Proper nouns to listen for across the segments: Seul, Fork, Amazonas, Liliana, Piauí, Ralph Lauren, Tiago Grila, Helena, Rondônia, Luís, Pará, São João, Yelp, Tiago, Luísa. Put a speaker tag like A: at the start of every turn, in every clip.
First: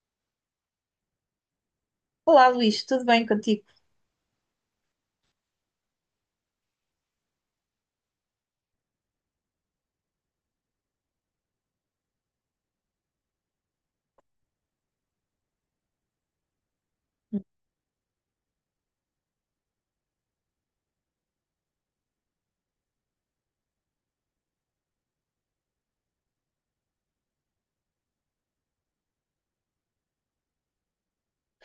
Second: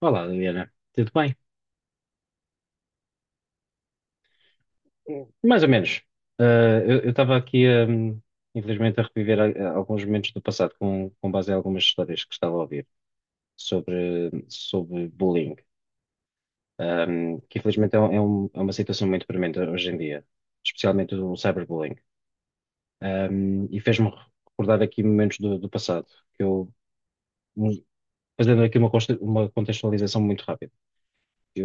A: Olá, Liliana. Tudo bem?
B: Olá, Luís, tudo bem contigo?
A: Hum. Mais ou menos. Eu estava aqui, infelizmente, a reviver a alguns momentos do passado com base em algumas histórias que estava a ouvir sobre, sobre bullying. Que infelizmente é, é é uma situação muito premente hoje em dia, especialmente o cyberbullying. E fez-me recordar aqui momentos do, do passado, que eu, um, fazendo aqui uma, uma contextualização muito rápida.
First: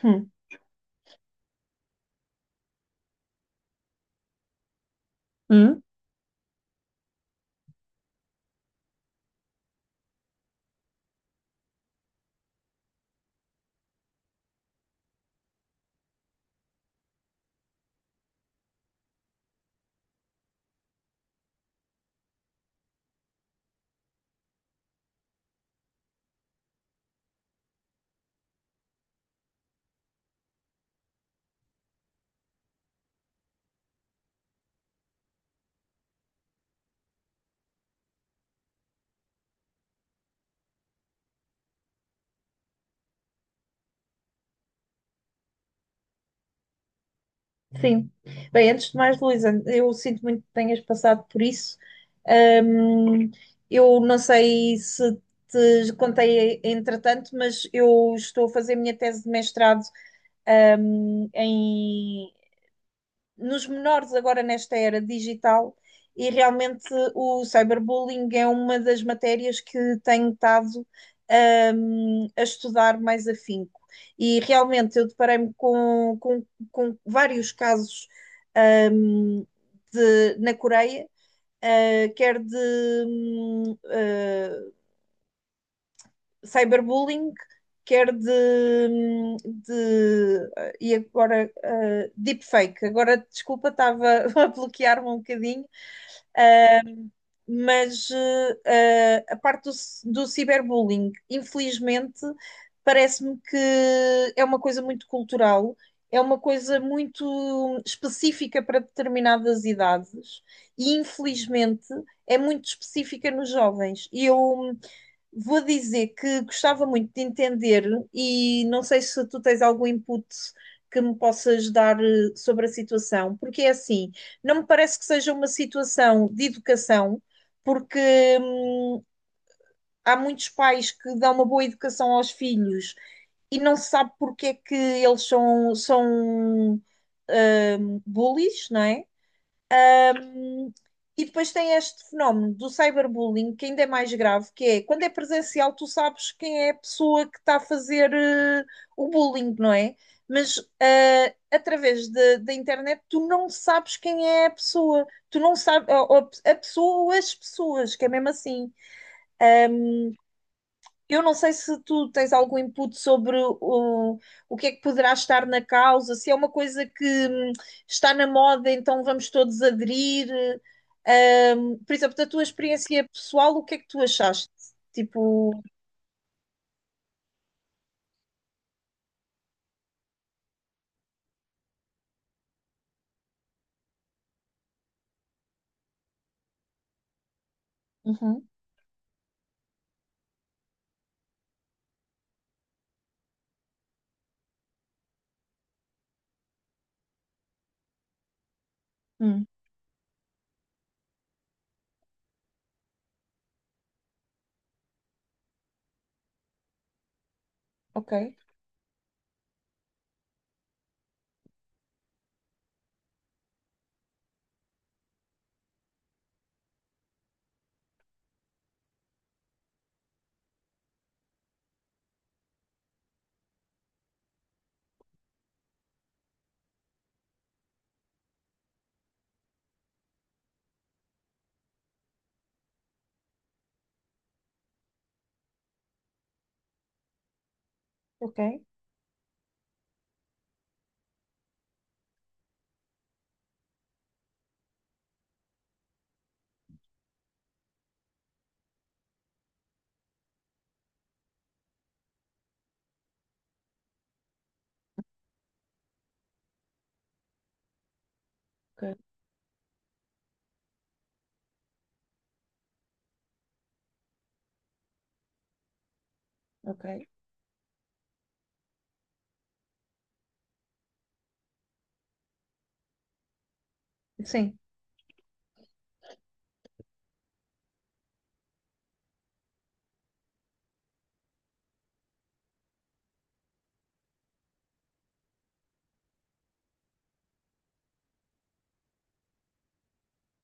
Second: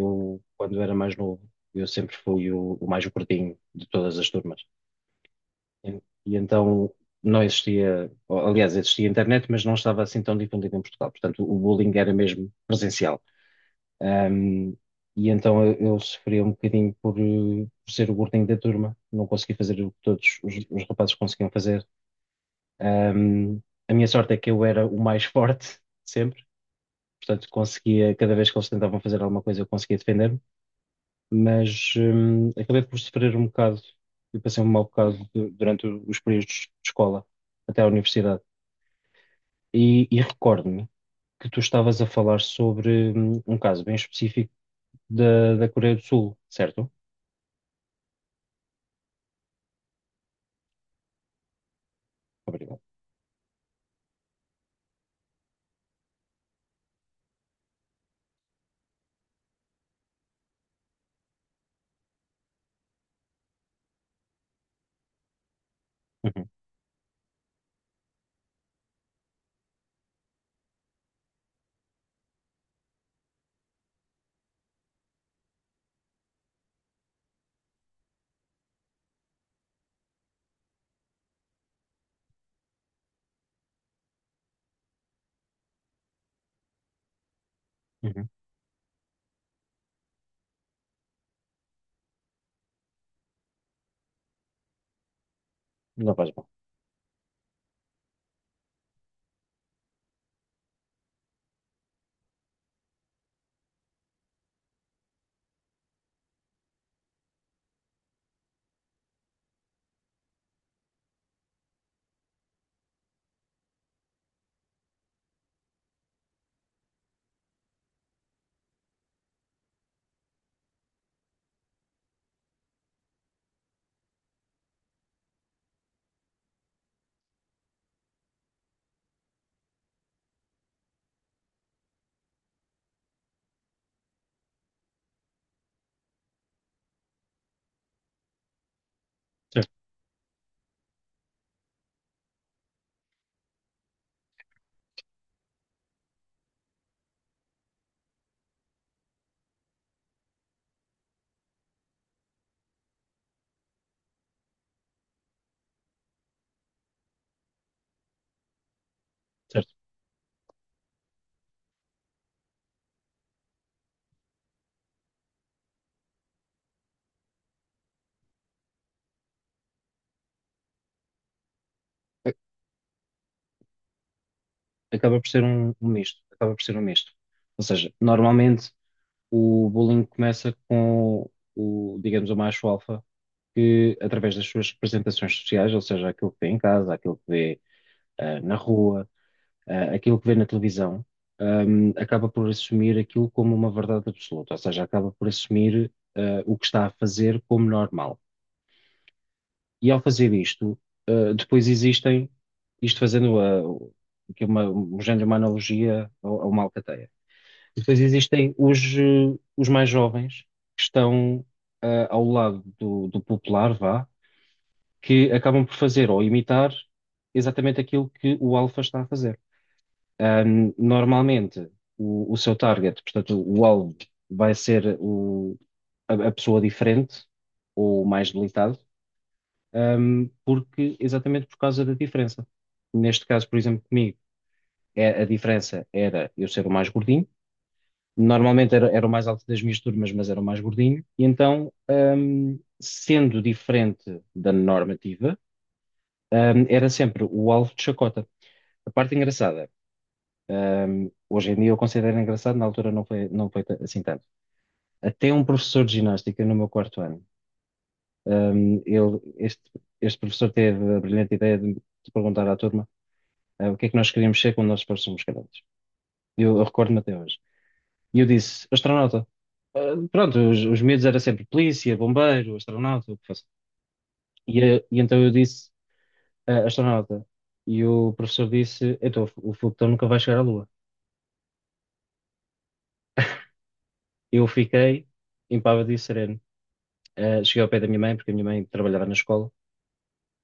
B: Hum.
A: quando era mais novo, eu sempre fui o mais gordinho de todas as turmas.
B: Hum?
A: E então não existia, ou, aliás, existia internet, mas não estava assim tão difundido em Portugal. Portanto, o bullying era mesmo presencial. Ahm, e então eu sofria um bocadinho por, por ser o gordinho da turma, não conseguia fazer o que todos os rapazes conseguiam fazer. Ahm, a minha sorte é que eu era o mais forte sempre, portanto, conseguia, cada vez que eles tentavam fazer alguma coisa, eu conseguia defender-me, mas acabei por sofrer um bocado. Eu passei um mau bocado durante os períodos de escola até à universidade. E recordo-me que tu estavas a falar sobre um caso bem específico da, da Coreia do Sul, certo?
B: Sim. Bem, antes de mais, Luísa, eu sinto muito que tenhas passado por isso.
A: Obrigado.
B: Ahm, eu não sei se te contei entretanto, mas eu estou a fazer a minha tese de mestrado nos menores agora nesta era digital e
A: Uhum,
B: realmente o cyberbullying é uma das matérias que tenho estado a estudar mais afinco. E realmente eu deparei-me com, com vários casos hum, de, na Coreia, quer de hum, uh, cyberbullying, quer
A: uhum.
B: de, e agora deepfake. Agora, desculpa, estava a bloquear-me um bocadinho,
A: Não faz mal.
B: mas a parte do, cyberbullying, infelizmente, parece-me que é uma coisa muito cultural. É uma coisa muito específica para determinadas idades e, infelizmente, é muito específica nos jovens. E eu vou dizer que gostava muito de entender e não sei se tu tens algum input que me possas dar sobre a situação, porque é assim, não me parece que seja uma situação de educação, porque hum, há muitos pais que dão uma boa educação aos filhos e não se sabe porque é que eles são, são bullies, não é?
A: Certo,
B: E depois tem este fenómeno do cyberbullying, que ainda é mais grave, que é quando é presencial, tu sabes quem é a pessoa que está a fazer o bullying, não é? Mas através da internet, tu não sabes quem é a pessoa, tu não sabes, ou a pessoa ou as pessoas, que é mesmo assim.
A: certo.
B: Eu não sei se tu tens algum input sobre o que é que poderá estar na causa, se é uma coisa que está na moda, então vamos todos aderir. Por exemplo, da
A: A-
B: tua experiência pessoal, o que é que tu achaste?
A: Acaba por ser
B: Tipo.
A: um, um misto. Acaba por ser um misto. Ou seja, normalmente o bullying começa com o, digamos, o macho alfa que, através das suas representações sociais, ou seja, aquilo que vê em casa, aquilo que vê
B: Uhum.
A: na rua, aquilo que vê na televisão, acaba por assumir aquilo como uma verdade absoluta, ou seja, acaba por assumir o que está a fazer como normal.
B: Hum.
A: E ao fazer isto, depois existem, isto fazendo que é uma, um género, uma analogia a uma alcateia. Depois
B: Ok.
A: existem os, os mais jovens que estão ao lado do, do popular, vá, que acabam por fazer ou imitar exatamente aquilo que o alfa está a fazer. Normalmente, o seu target, portanto, o alvo, vai ser o, a pessoa diferente ou mais debilitado, porque, exatamente por causa da diferença. Neste caso, por exemplo, comigo, é, a diferença era eu ser o mais gordinho.
B: Ok.
A: Normalmente era, era o mais alto das minhas turmas, mas era o mais gordinho. E então, sendo diferente da normativa, era sempre o alvo de chacota. A parte engraçada hoje em dia eu considero engraçado, na altura não foi, não foi assim tanto. Até um professor de ginástica no meu quarto ano,
B: Ok.
A: ele, este professor teve a brilhante ideia de perguntar à turma, o que é que nós queríamos ser quando nós fôssemos grandes. Eu
B: Ok.
A: recordo-me até hoje. E eu disse, astronauta. Pronto, os medos era sempre polícia, bombeiro, astronauta, o que fosse.
B: Sim.
A: E então eu disse, "Ah, astronauta." E o professor disse, então o foguetão nunca vai chegar à Lua. Eu fiquei impávido e sereno. Cheguei ao pé da minha mãe, porque a minha mãe trabalhava na escola,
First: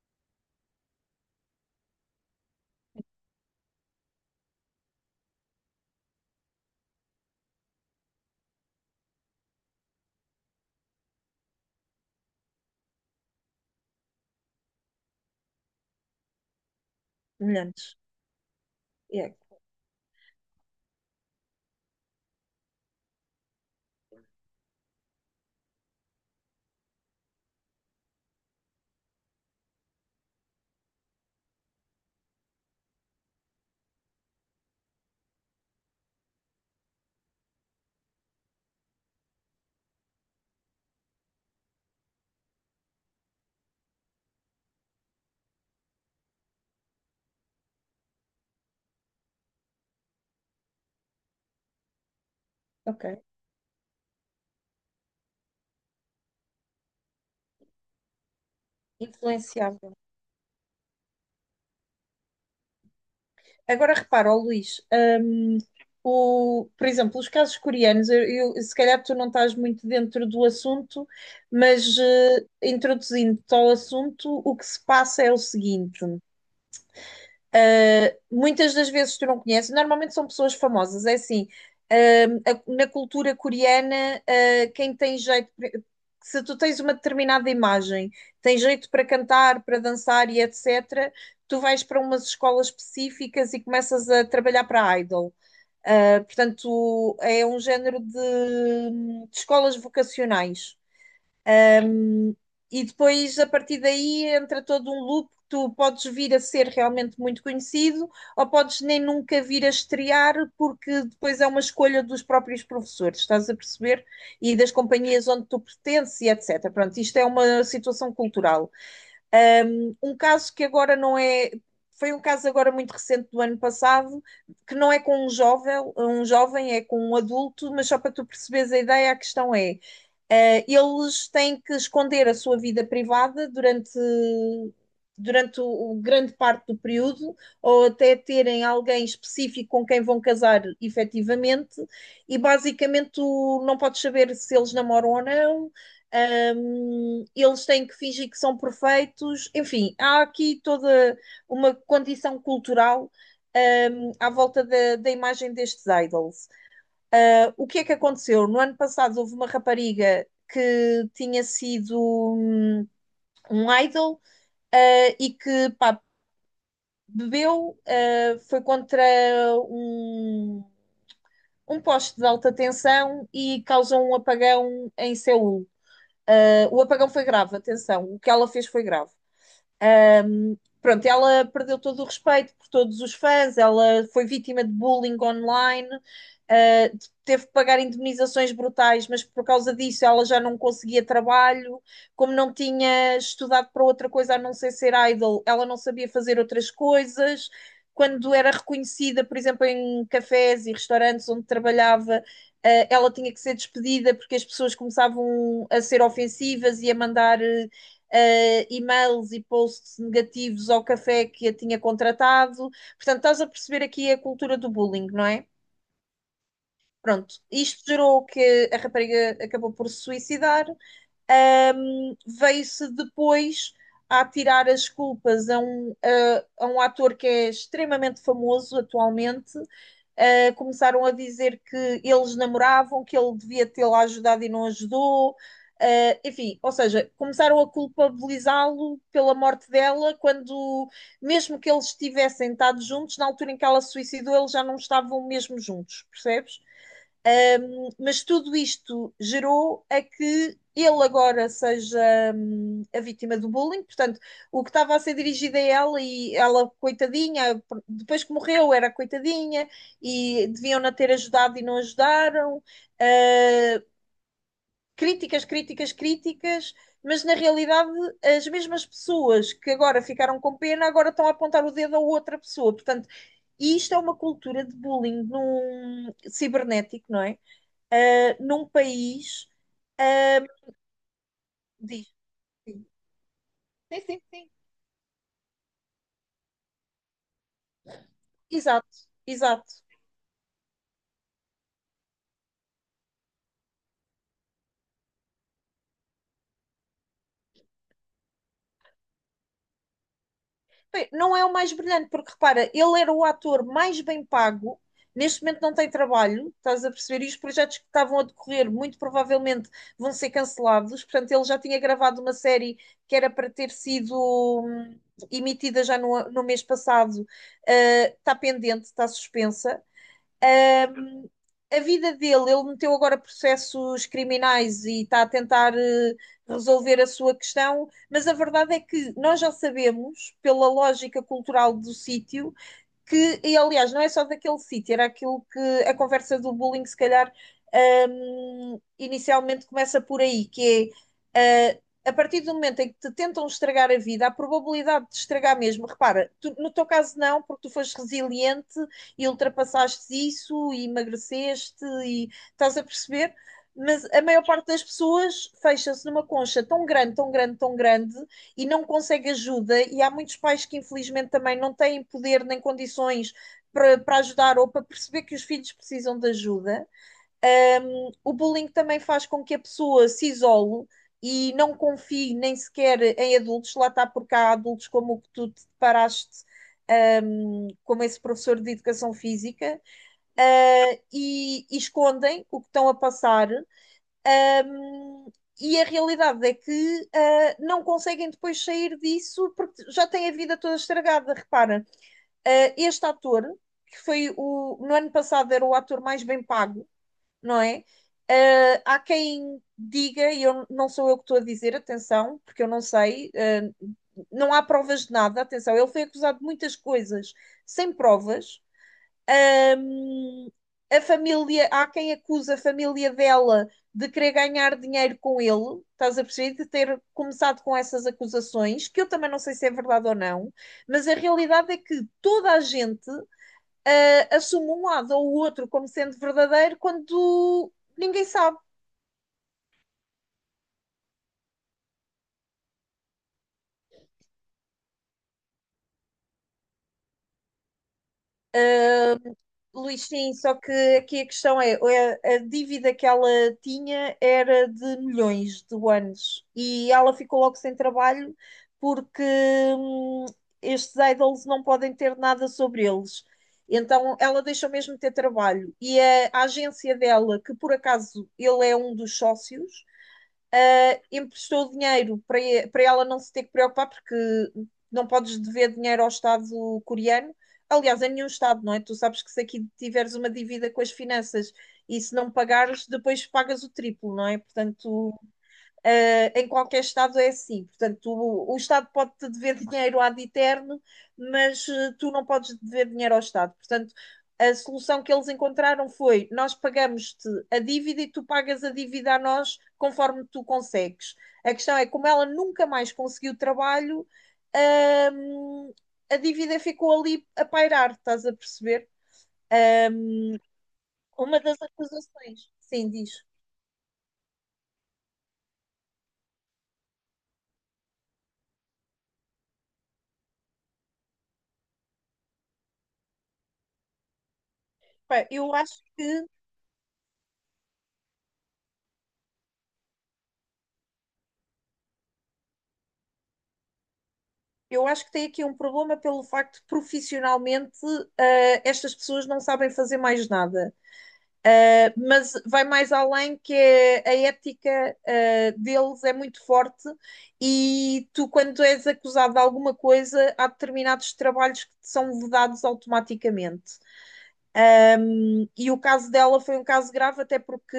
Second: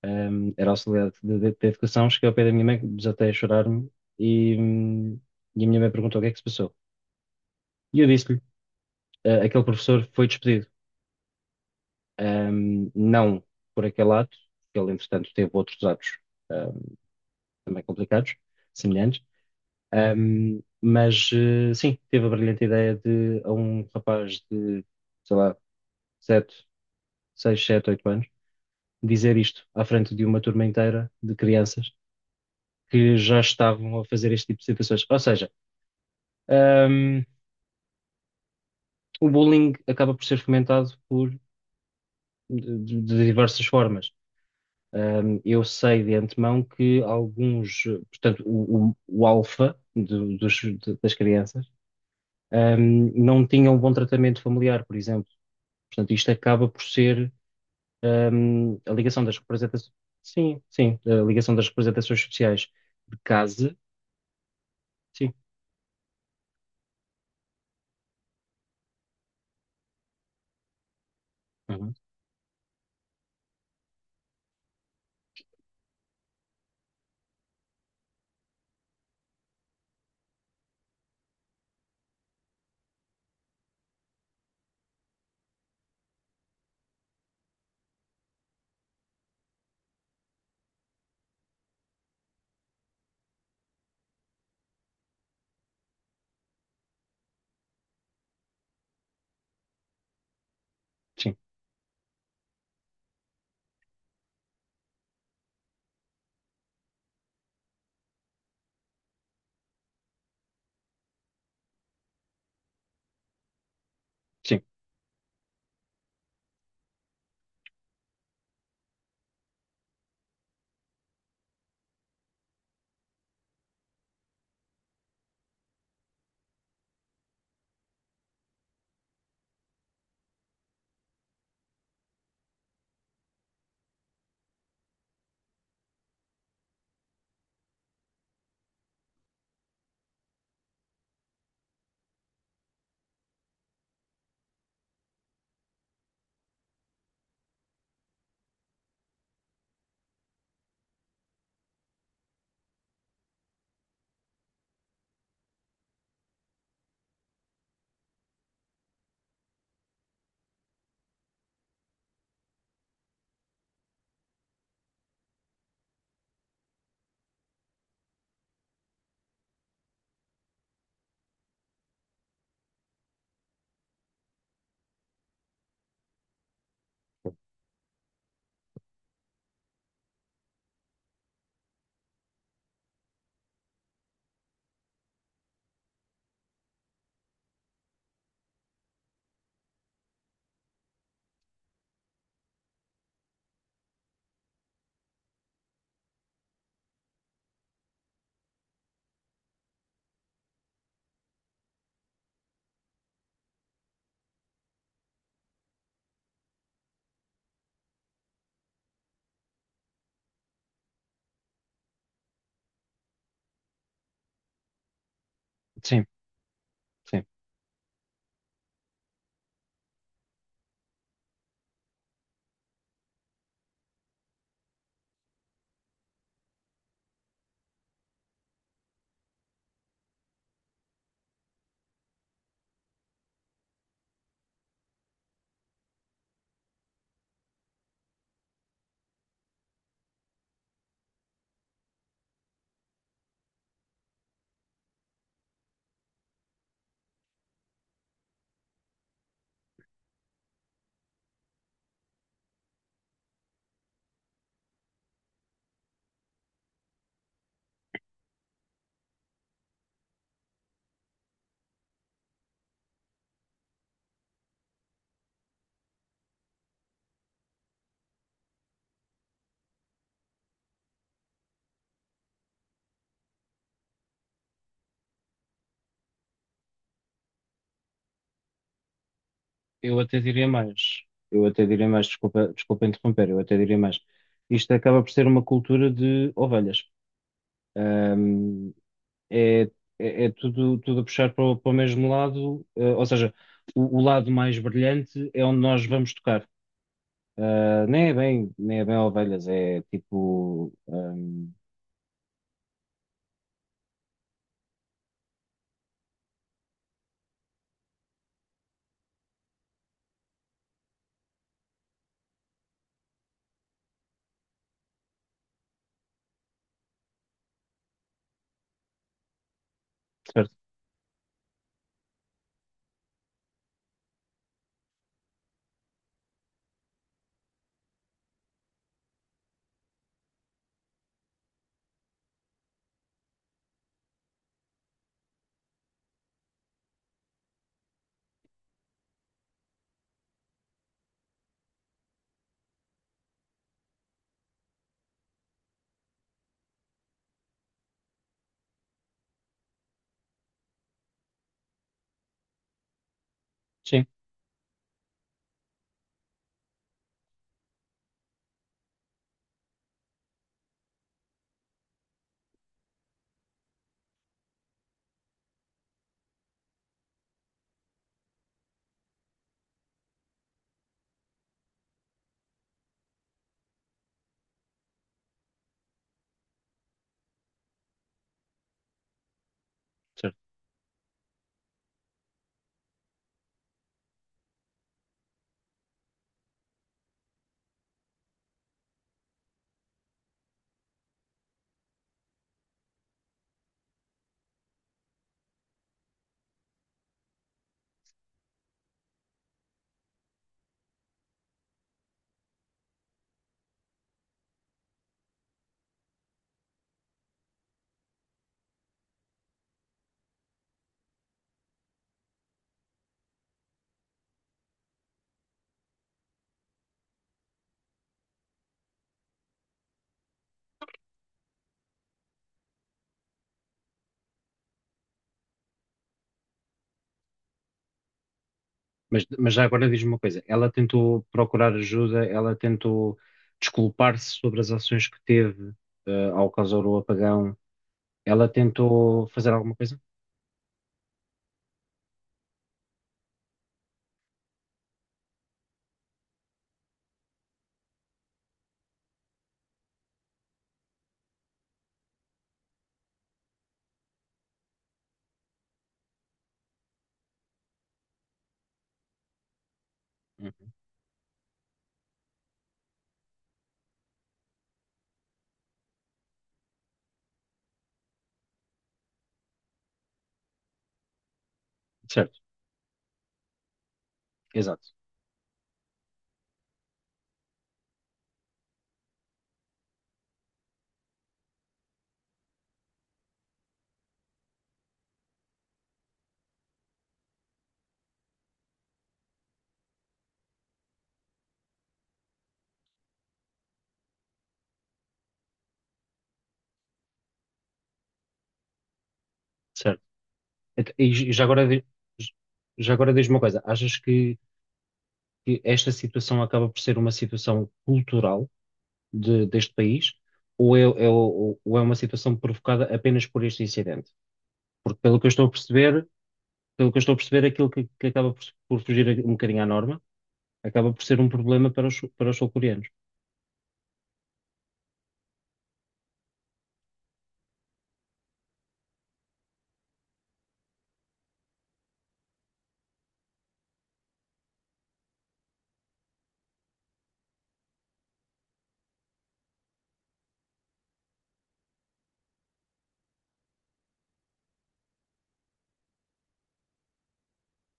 A: era auxiliar de educação. Cheguei ao pé da minha mãe, desatei a chorar-me e, hum, e a minha mãe perguntou o que é que se passou. E eu disse-lhe: "Ah, aquele professor foi despedido." Não por aquele ato, porque ele, entretanto, teve outros atos, ahm, também
B: Semelhantes.
A: complicados, semelhantes.
B: Yeah.
A: Mas, sim, teve a brilhante ideia de, a um rapaz de, sei lá, 7 6 7 8 anos, dizer isto à frente de uma turma inteira de crianças que já estavam a fazer este tipo de situações. Ou seja, um, o bullying acaba por ser fomentado por, de diversas formas. Eu sei de antemão que alguns, portanto, o alfa das crianças
B: Ok.
A: não tinham um bom tratamento familiar, por exemplo. Portanto, isto acaba por ser um, a ligação das representações.
B: Influenciável.
A: Sim, sim, a ligação das representações sociais de casa.
B: Agora repara, ó Luís,
A: Sim,
B: por exemplo, os casos coreanos, se calhar tu não estás muito dentro do assunto,
A: uhum,
B: mas introduzindo-te ao assunto, o que se passa é o seguinte. Muitas das vezes tu não conheces, normalmente são pessoas famosas, é assim. Na cultura coreana, quem tem jeito, se tu tens uma determinada imagem, tem jeito para cantar, para dançar e etc., tu vais para umas escolas específicas e começas a trabalhar para idol. Portanto, é um género de, escolas vocacionais
A: sim,
B: e depois a partir daí entra todo um loop que tu podes vir a ser realmente muito conhecido ou podes nem nunca vir a estrear porque depois é uma escolha dos próprios professores, estás a perceber? E
A: sim,
B: das companhias onde tu pertences e etc. Pronto, isto é uma situação cultural. Um caso que agora não é foi um caso agora muito recente do ano passado, que não é com um jovem é com um adulto, mas só para tu perceberes a ideia, a questão é, eles têm que esconder a sua vida privada durante o grande parte do período, ou até terem alguém específico com quem vão casar efetivamente, e basicamente tu não podes saber se eles namoram ou não. Eles têm que fingir que são perfeitos, enfim, há aqui toda uma condição cultural, à volta da, imagem destes idols. O que é que aconteceu? No ano passado houve uma rapariga que tinha sido um idol e que pá, bebeu, foi contra um, um poste de alta tensão e causou um apagão em Seul. O apagão foi grave, atenção, o que ela fez foi grave. Pronto, ela perdeu todo o respeito por todos os fãs, ela foi vítima de bullying online, teve que pagar indemnizações brutais, mas por causa disso ela já não conseguia trabalho, como não tinha estudado para outra coisa a não ser ser idol, ela não sabia fazer outras coisas. Quando era reconhecida, por exemplo, em cafés e restaurantes onde trabalhava, ela tinha que ser despedida porque as pessoas começavam a ser ofensivas e a mandar e-mails e posts negativos ao café que a tinha contratado. Portanto, estás a perceber aqui a cultura do bullying, não é?
A: sim, sim.
B: Pronto, isto gerou que a rapariga acabou por se suicidar. Veio-se depois a tirar as culpas a um ator que é extremamente famoso atualmente. Começaram a dizer que eles namoravam, que ele devia tê-la ajudado e não ajudou. Enfim, ou seja, começaram a culpabilizá-lo pela morte dela, quando, mesmo que eles tivessem estado juntos, na altura em que ela se suicidou, eles já não estavam mesmo juntos, percebes? Mas tudo isto gerou a que ele agora seja a vítima do bullying, portanto, o que estava a ser dirigido a ela e ela, coitadinha, depois que morreu, era coitadinha e deviam-na ter ajudado e não ajudaram. Uh, Críticas, críticas, críticas, mas na realidade as mesmas pessoas que agora ficaram com pena agora estão a apontar o dedo a outra pessoa, portanto. E isto é uma cultura de bullying num cibernético, não é? Num país.
A: Eu até
B: ah,
A: diria mais. Eu até diria mais,
B: Diz.
A: desculpa,
B: Sim.
A: desculpa interromper, eu até diria mais.
B: Sim, sim, sim.
A: Isto acaba por ser uma cultura de ovelhas. Ahm,
B: Exato,
A: é,
B: exato.
A: é, é tudo, tudo a puxar para o, para o mesmo lado, ou seja, o lado mais brilhante é onde nós vamos tocar. Ah, nem é bem, nem é bem ovelhas, é tipo.
B: Bem, não é o mais brilhante, porque repara, ele era o ator mais bem pago, neste momento não tem trabalho, estás a perceber? E os projetos que estavam a decorrer muito provavelmente vão ser cancelados. Portanto, ele já tinha gravado uma série que era para ter sido hum, emitida já no, mês passado, está pendente, está suspensa.
A: Certo?
B: Ahm, a vida dele, ele meteu agora processos criminais e está a tentar resolver a sua questão, mas a verdade é que nós já sabemos, pela lógica cultural do sítio, que, e aliás, não é só daquele sítio, era aquilo que a conversa do bullying, se calhar, inicialmente começa por aí, que é. A partir do momento em que te tentam estragar a vida, a probabilidade de estragar mesmo, repara, no teu caso não, porque tu foste resiliente e ultrapassaste isso e emagreceste e estás a perceber, mas
A: Sim.
B: a maior parte das pessoas fecha-se numa concha tão grande, tão grande, tão grande, e não consegue ajuda, e há muitos pais que infelizmente também não têm poder nem condições para, ajudar ou para perceber que os filhos precisam de ajuda. O bullying também faz com que a pessoa se isole e não confie nem sequer em adultos, lá está porque há adultos como o que tu te deparaste como esse professor de educação física, e, escondem o que estão a passar, um, e a realidade é que não conseguem depois sair disso porque já têm a vida toda estragada. Repara, este ator, que foi o. No ano passado era o ator mais bem pago, não é? Há quem diga, e eu, não sou eu que estou a dizer, atenção, porque eu não sei, uh, não há provas de nada, atenção, ele foi acusado de muitas coisas sem provas. Ahm, a família, há quem acusa a família dela de querer ganhar dinheiro com ele, estás a perceber? De ter começado com essas acusações, que eu também não sei se é verdade ou não, mas a realidade é que toda a gente assume um lado ou o outro como sendo verdadeiro quando ninguém sabe.
A: Mas já agora diz-me uma coisa: ela tentou procurar ajuda, ela tentou desculpar-se sobre as ações que teve, ao causar o apagão, ela tentou fazer alguma coisa?
B: Luís, sim, só que aqui a questão é, a, dívida que ela tinha era de milhões de anos e ela ficou logo sem trabalho porque estes idols não podem ter nada sobre eles. Então ela deixou mesmo de ter trabalho. E a, agência dela, que por acaso ele é um dos sócios,
A: Uhum.
B: emprestou dinheiro para, ela não se ter que preocupar, porque não podes dever dinheiro ao Estado coreano. Aliás, a nenhum Estado, não é? Tu sabes que se aqui tiveres uma dívida com as finanças e se não
A: Certo,
B: pagares, depois pagas o triplo, não é?
A: exato,
B: Portanto, em qualquer Estado é assim. Portanto, o, Estado pode-te dever dinheiro ad eterno, mas tu não podes dever dinheiro ao Estado. Portanto, a solução que eles encontraram foi: nós pagamos-te a dívida e tu pagas a dívida a nós conforme tu consegues. A questão é, como ela nunca mais conseguiu trabalho, uh, a dívida ficou ali a pairar, estás a perceber? Uh,
A: certo. E,
B: uma
A: já
B: das
A: agora, j-
B: acusações, sim,
A: já
B: diz.
A: agora diz-me uma coisa: achas que esta situação acaba por ser uma situação cultural deste país ou é, ou é uma situação provocada apenas por este incidente? Porque pelo que eu estou a
B: Eu acho
A: perceber.
B: que
A: Pelo que eu estou a perceber, aquilo que acaba por fugir um bocadinho à norma acaba por ser um problema para os sul-coreanos.
B: Eu acho que tem aqui um problema pelo facto de profissionalmente estas pessoas não sabem fazer mais nada. Mas vai mais além que é a ética deles é muito forte e tu, quando és acusado de alguma coisa, há determinados trabalhos que te são vedados automaticamente. Eh, e o caso dela foi um caso grave, até porque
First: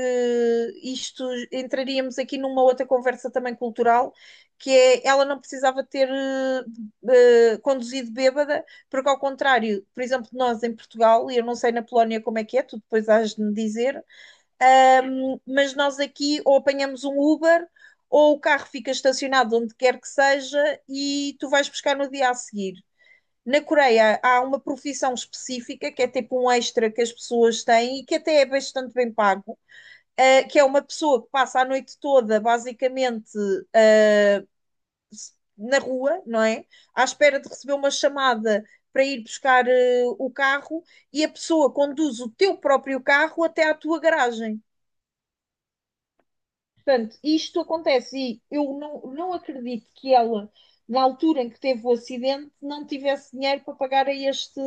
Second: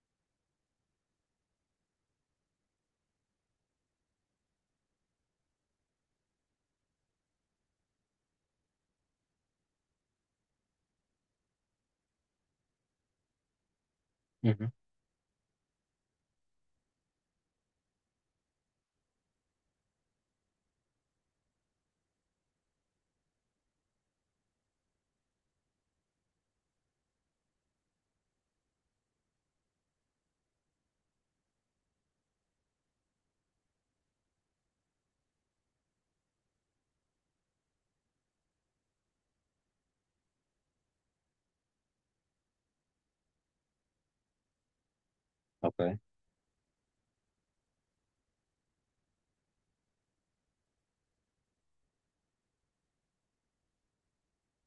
B: isto entraríamos aqui numa outra conversa também cultural, que é ela não precisava ter conduzido bêbada, porque ao contrário, por exemplo, nós em Portugal, e eu não sei na Polónia como é que é, tu depois has de me dizer,
A: Uhum,
B: mas nós aqui ou apanhamos um Uber ou o carro fica estacionado onde quer que seja e tu vais buscar no dia a seguir. Na Coreia há uma profissão específica que é tipo um extra que as pessoas têm e que até é bastante bem pago, que é uma pessoa que passa a noite toda basicamente eh, na rua, não é? À espera de receber uma chamada para ir buscar o carro e a pessoa conduz o teu próprio carro até à tua garagem.
A: ok.
B: Portanto, isto acontece e eu não acredito que ela, na altura em que teve o acidente, não tivesse dinheiro para pagar a este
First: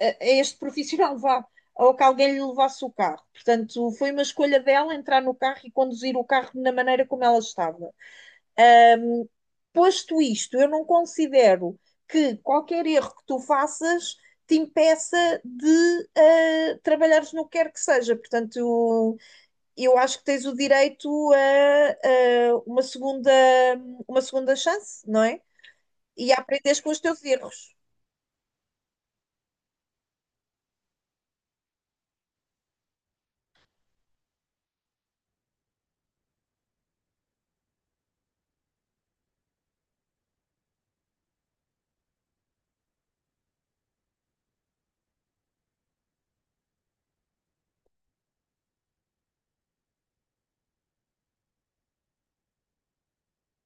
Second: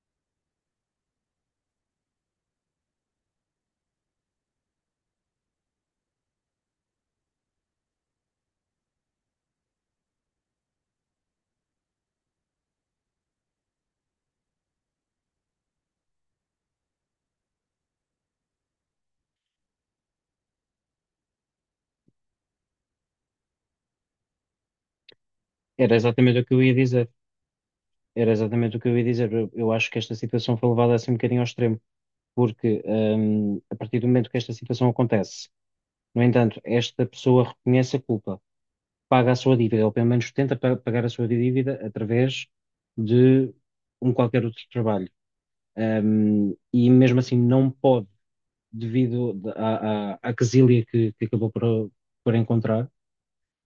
B: a este profissional, vá, ou que alguém lhe levasse o carro. Portanto, foi uma escolha dela entrar no carro e conduzir o carro na maneira como ela estava. Um, Posto isto, eu não considero que qualquer erro que tu faças te impeça de trabalhares no que quer que seja. Portanto, eu acho que tens o direito a uma segunda chance, não é?
A: Era
B: E a
A: exatamente o que eu ia
B: aprenderes com os
A: dizer.
B: teus erros.
A: Era exatamente o que eu ia dizer. Eu acho que esta situação foi levada assim um bocadinho ao extremo, porque a partir do momento que esta situação acontece, no entanto, esta pessoa reconhece a culpa, paga a sua dívida, ou pelo menos tenta pagar a sua dívida através de um qualquer outro trabalho. E mesmo assim não pode, devido à, à, à quesilha que acabou por encontrar.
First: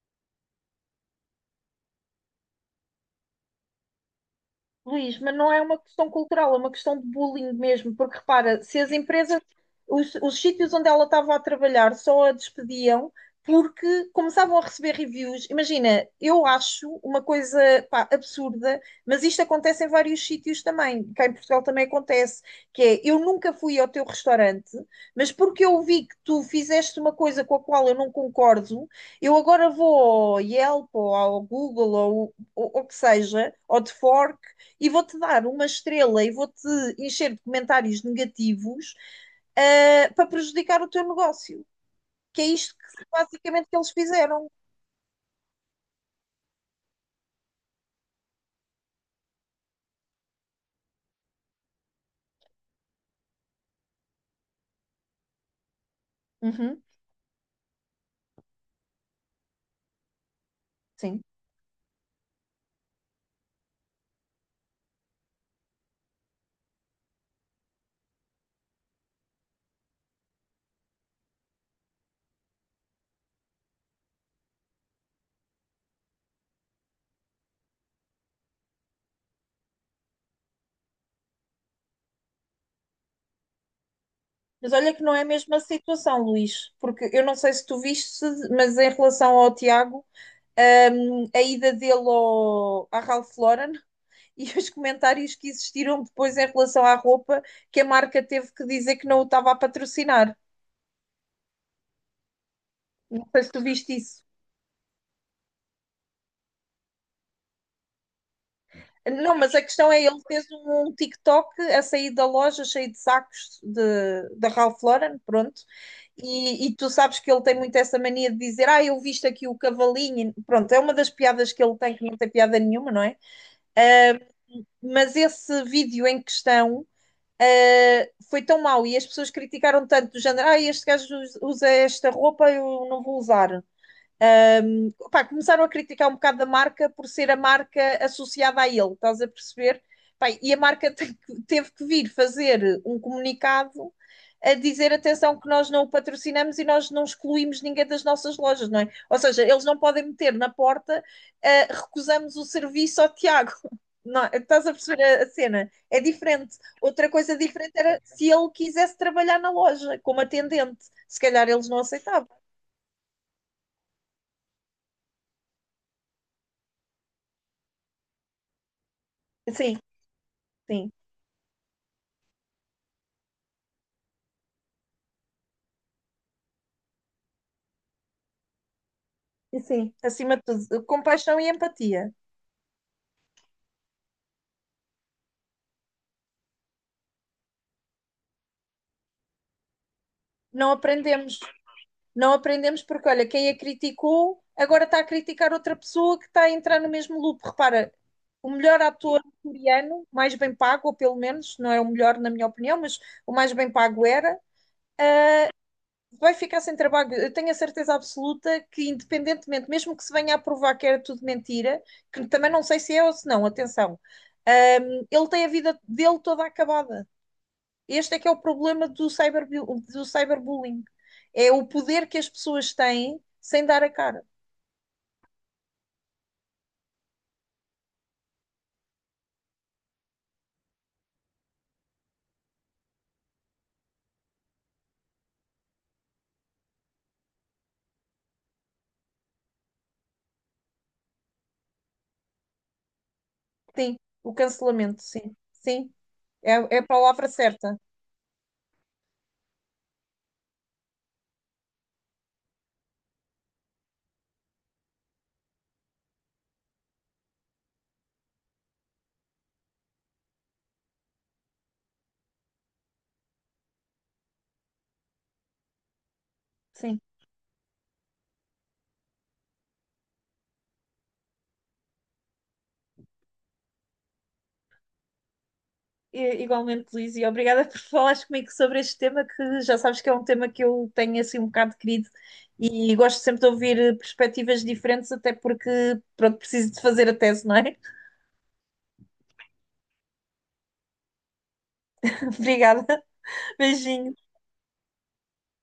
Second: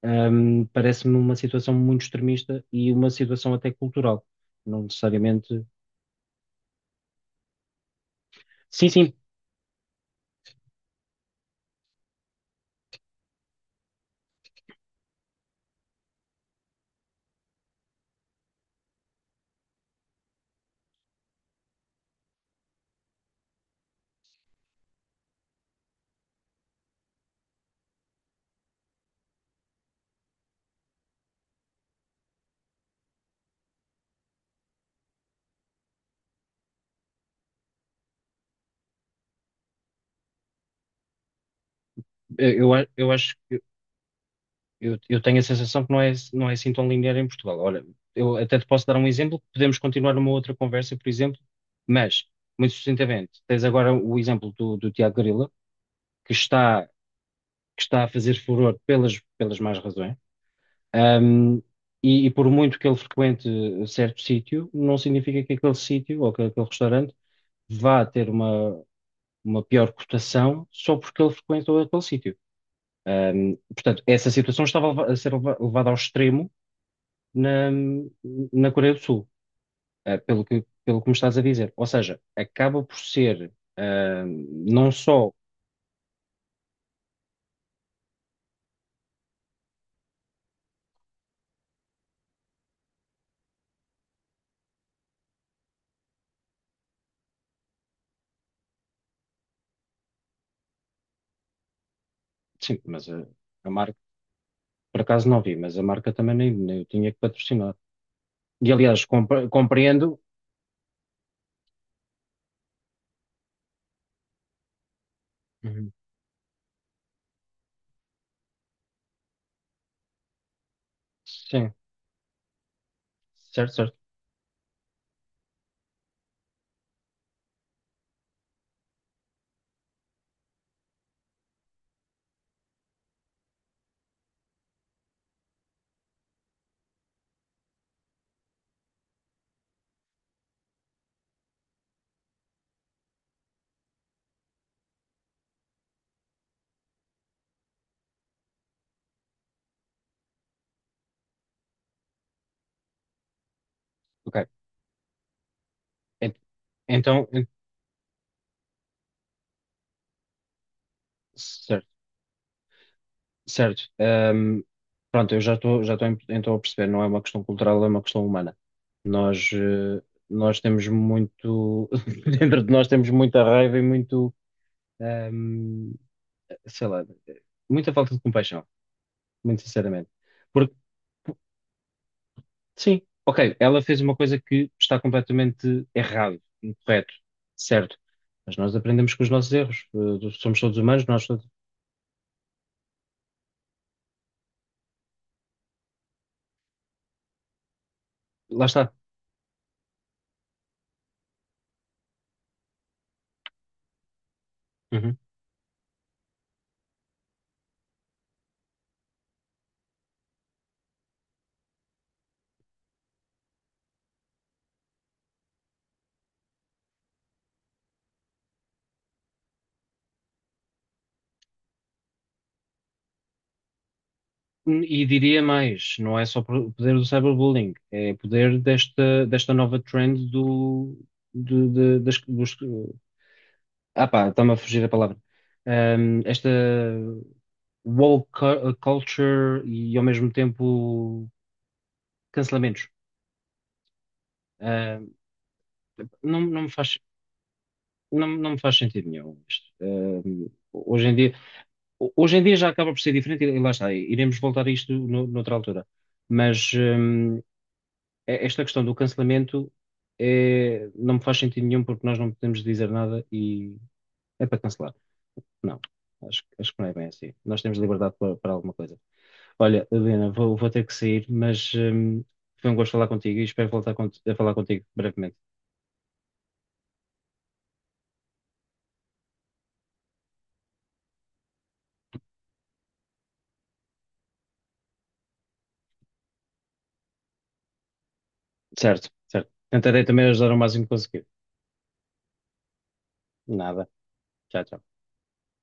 A: Parece-me uma situação muito extremista e uma situação até cultural. Não
B: Luís, mas não é
A: necessariamente.
B: uma questão cultural, é uma questão de bullying mesmo, porque repara, se
A: Sim,
B: as
A: sim,
B: empresas, os sítios onde ela estava a trabalhar só a despediam porque começavam a receber reviews. Imagina, eu acho uma coisa, pá, absurda, mas isto acontece em vários sítios também, cá em Portugal também acontece, que é, eu nunca fui ao teu restaurante, mas porque eu vi que tu fizeste uma coisa com a qual eu não concordo, eu agora vou ao Yelp ou ao Google ou ou o que seja, ou de Fork, e vou-te dar uma estrela e vou-te encher de comentários negativos para prejudicar o teu negócio. Que é
A: eu,
B: isto que
A: eu acho,
B: basicamente que eles fizeram.
A: eu tenho a sensação que não é, não é assim tão linear em Portugal. Olha, eu até te posso dar um exemplo, podemos continuar numa outra conversa, por exemplo, mas, muito sucintamente, tens agora o exemplo do, do Tiago Grila, que
B: Uhum,
A: está, que está a fazer furor pelas, pelas más razões.
B: sim.
A: Ahm, e por muito que ele frequente certo sítio, não significa que aquele sítio ou que aquele restaurante vá ter uma pior cotação só porque ele frequentou aquele sítio. Portanto, essa situação estava a ser levada ao extremo na, na Coreia do Sul, pelo que me estás a dizer. Ou seja, acaba por ser
B: Mas
A: não
B: olha que não é a
A: só.
B: mesma situação, Luís, porque eu não sei se tu viste, mas em relação ao Tiago, a ida dele ao, à Ralph Lauren e os comentários que existiram depois em relação à roupa, que a marca teve que dizer que não o estava a patrocinar.
A: Sim, mas
B: Não sei se tu
A: a
B: viste
A: marca,
B: isso.
A: por acaso não vi, mas a marca também nem, nem eu tinha que patrocinar. E aliás,
B: Não, mas a questão é,
A: compreendo.
B: ele fez um TikTok a sair da loja cheio de sacos de, da Ralph Lauren, pronto.
A: Uhum.
B: E tu sabes que ele tem muito essa mania de dizer, ah, eu visto aqui o cavalinho. Pronto, é uma das piadas que
A: Sim,
B: ele tem, que não tem piada nenhuma, não é?
A: certo, certo.
B: Ah, mas esse vídeo em questão, foi tão mau e as pessoas criticaram tanto do género, ah, este gajo usa esta roupa, eu não vou usar. Pá, começaram a criticar um bocado da marca por ser a marca associada a ele, estás a perceber? Pá, e a marca teve que vir fazer um comunicado a dizer atenção que nós não o patrocinamos e nós não excluímos ninguém das nossas lojas, não é? Ou seja, eles não podem meter na porta recusamos o serviço ao Tiago. Não,
A: Ok.
B: estás a perceber a cena? É
A: Ent-
B: diferente. Outra
A: Então,
B: coisa diferente era se ele quisesse trabalhar na loja como atendente. Se calhar eles não
A: certo.
B: aceitavam.
A: Certo. Pronto, eu já estou, já estou então a perceber, não é uma questão cultural, é uma questão humana. Nós,
B: Sim,
A: nós temos
B: sim.
A: muito, dentro de nós temos muita raiva e muito, ahm, sei lá, muita falta de compaixão,
B: E
A: muito
B: sim,
A: sinceramente.
B: acima de
A: Porque,
B: tudo, compaixão e empatia.
A: sim, ok, ela fez uma coisa que está completamente errado, incorreto, certo. Mas nós aprendemos com os nossos erros. Eh, somos
B: Não
A: todos humanos, nós
B: aprendemos.
A: todos...
B: Não aprendemos porque, olha, quem a criticou agora está a criticar outra pessoa que está a entrar no mesmo loop. Repara, o
A: Lá
B: melhor
A: está.
B: ator coreano, mais bem pago, ou pelo menos, não é o melhor na minha opinião, mas o mais bem pago era,
A: Uhum.
B: vai ficar sem trabalho. Eu tenho a certeza absoluta que, independentemente, mesmo que se venha a provar que era tudo mentira, que também não sei se é ou se não, atenção, ele tem a vida dele toda acabada. Este é que é o problema do, cyber do cyberbullying. É o poder que as pessoas têm sem dar a cara.
A: E diria mais, não é só o poder do cyberbullying, é o poder desta, desta nova trend do, das, dos, ah pá, está-me a fugir a palavra. Esta woke culture e ao mesmo tempo cancelamentos.
B: Sim, o cancelamento,
A: Ahm,
B: sim. Sim,
A: não,
B: é,
A: não me
B: é a
A: faz,
B: palavra certa.
A: não, não me faz sentido nenhum isto. Hoje em dia, hoje em dia já acaba por ser diferente e lá está, iremos voltar a isto no, noutra altura. Mas, esta questão do cancelamento é, não me faz sentido nenhum porque nós não podemos dizer nada e é para cancelar. Não, acho, acho que não é
B: Sim.
A: bem assim. Nós temos liberdade para, para alguma coisa. Olha, Helena, vou, vou ter que sair, mas foi um gosto falar contigo e espero voltar a falar contigo brevemente.
B: Igualmente, Luís, e obrigada por falares comigo sobre este tema, que já sabes que é um tema que eu tenho assim um bocado querido e gosto sempre de ouvir perspectivas diferentes, até porque, pronto, preciso de fazer a tese, não é?
A: Certo, certo. Tentarei também ajudar o máximo que conseguir.
B: Obrigada.
A: Nada.
B: Beijinho.
A: Tchau, tchau.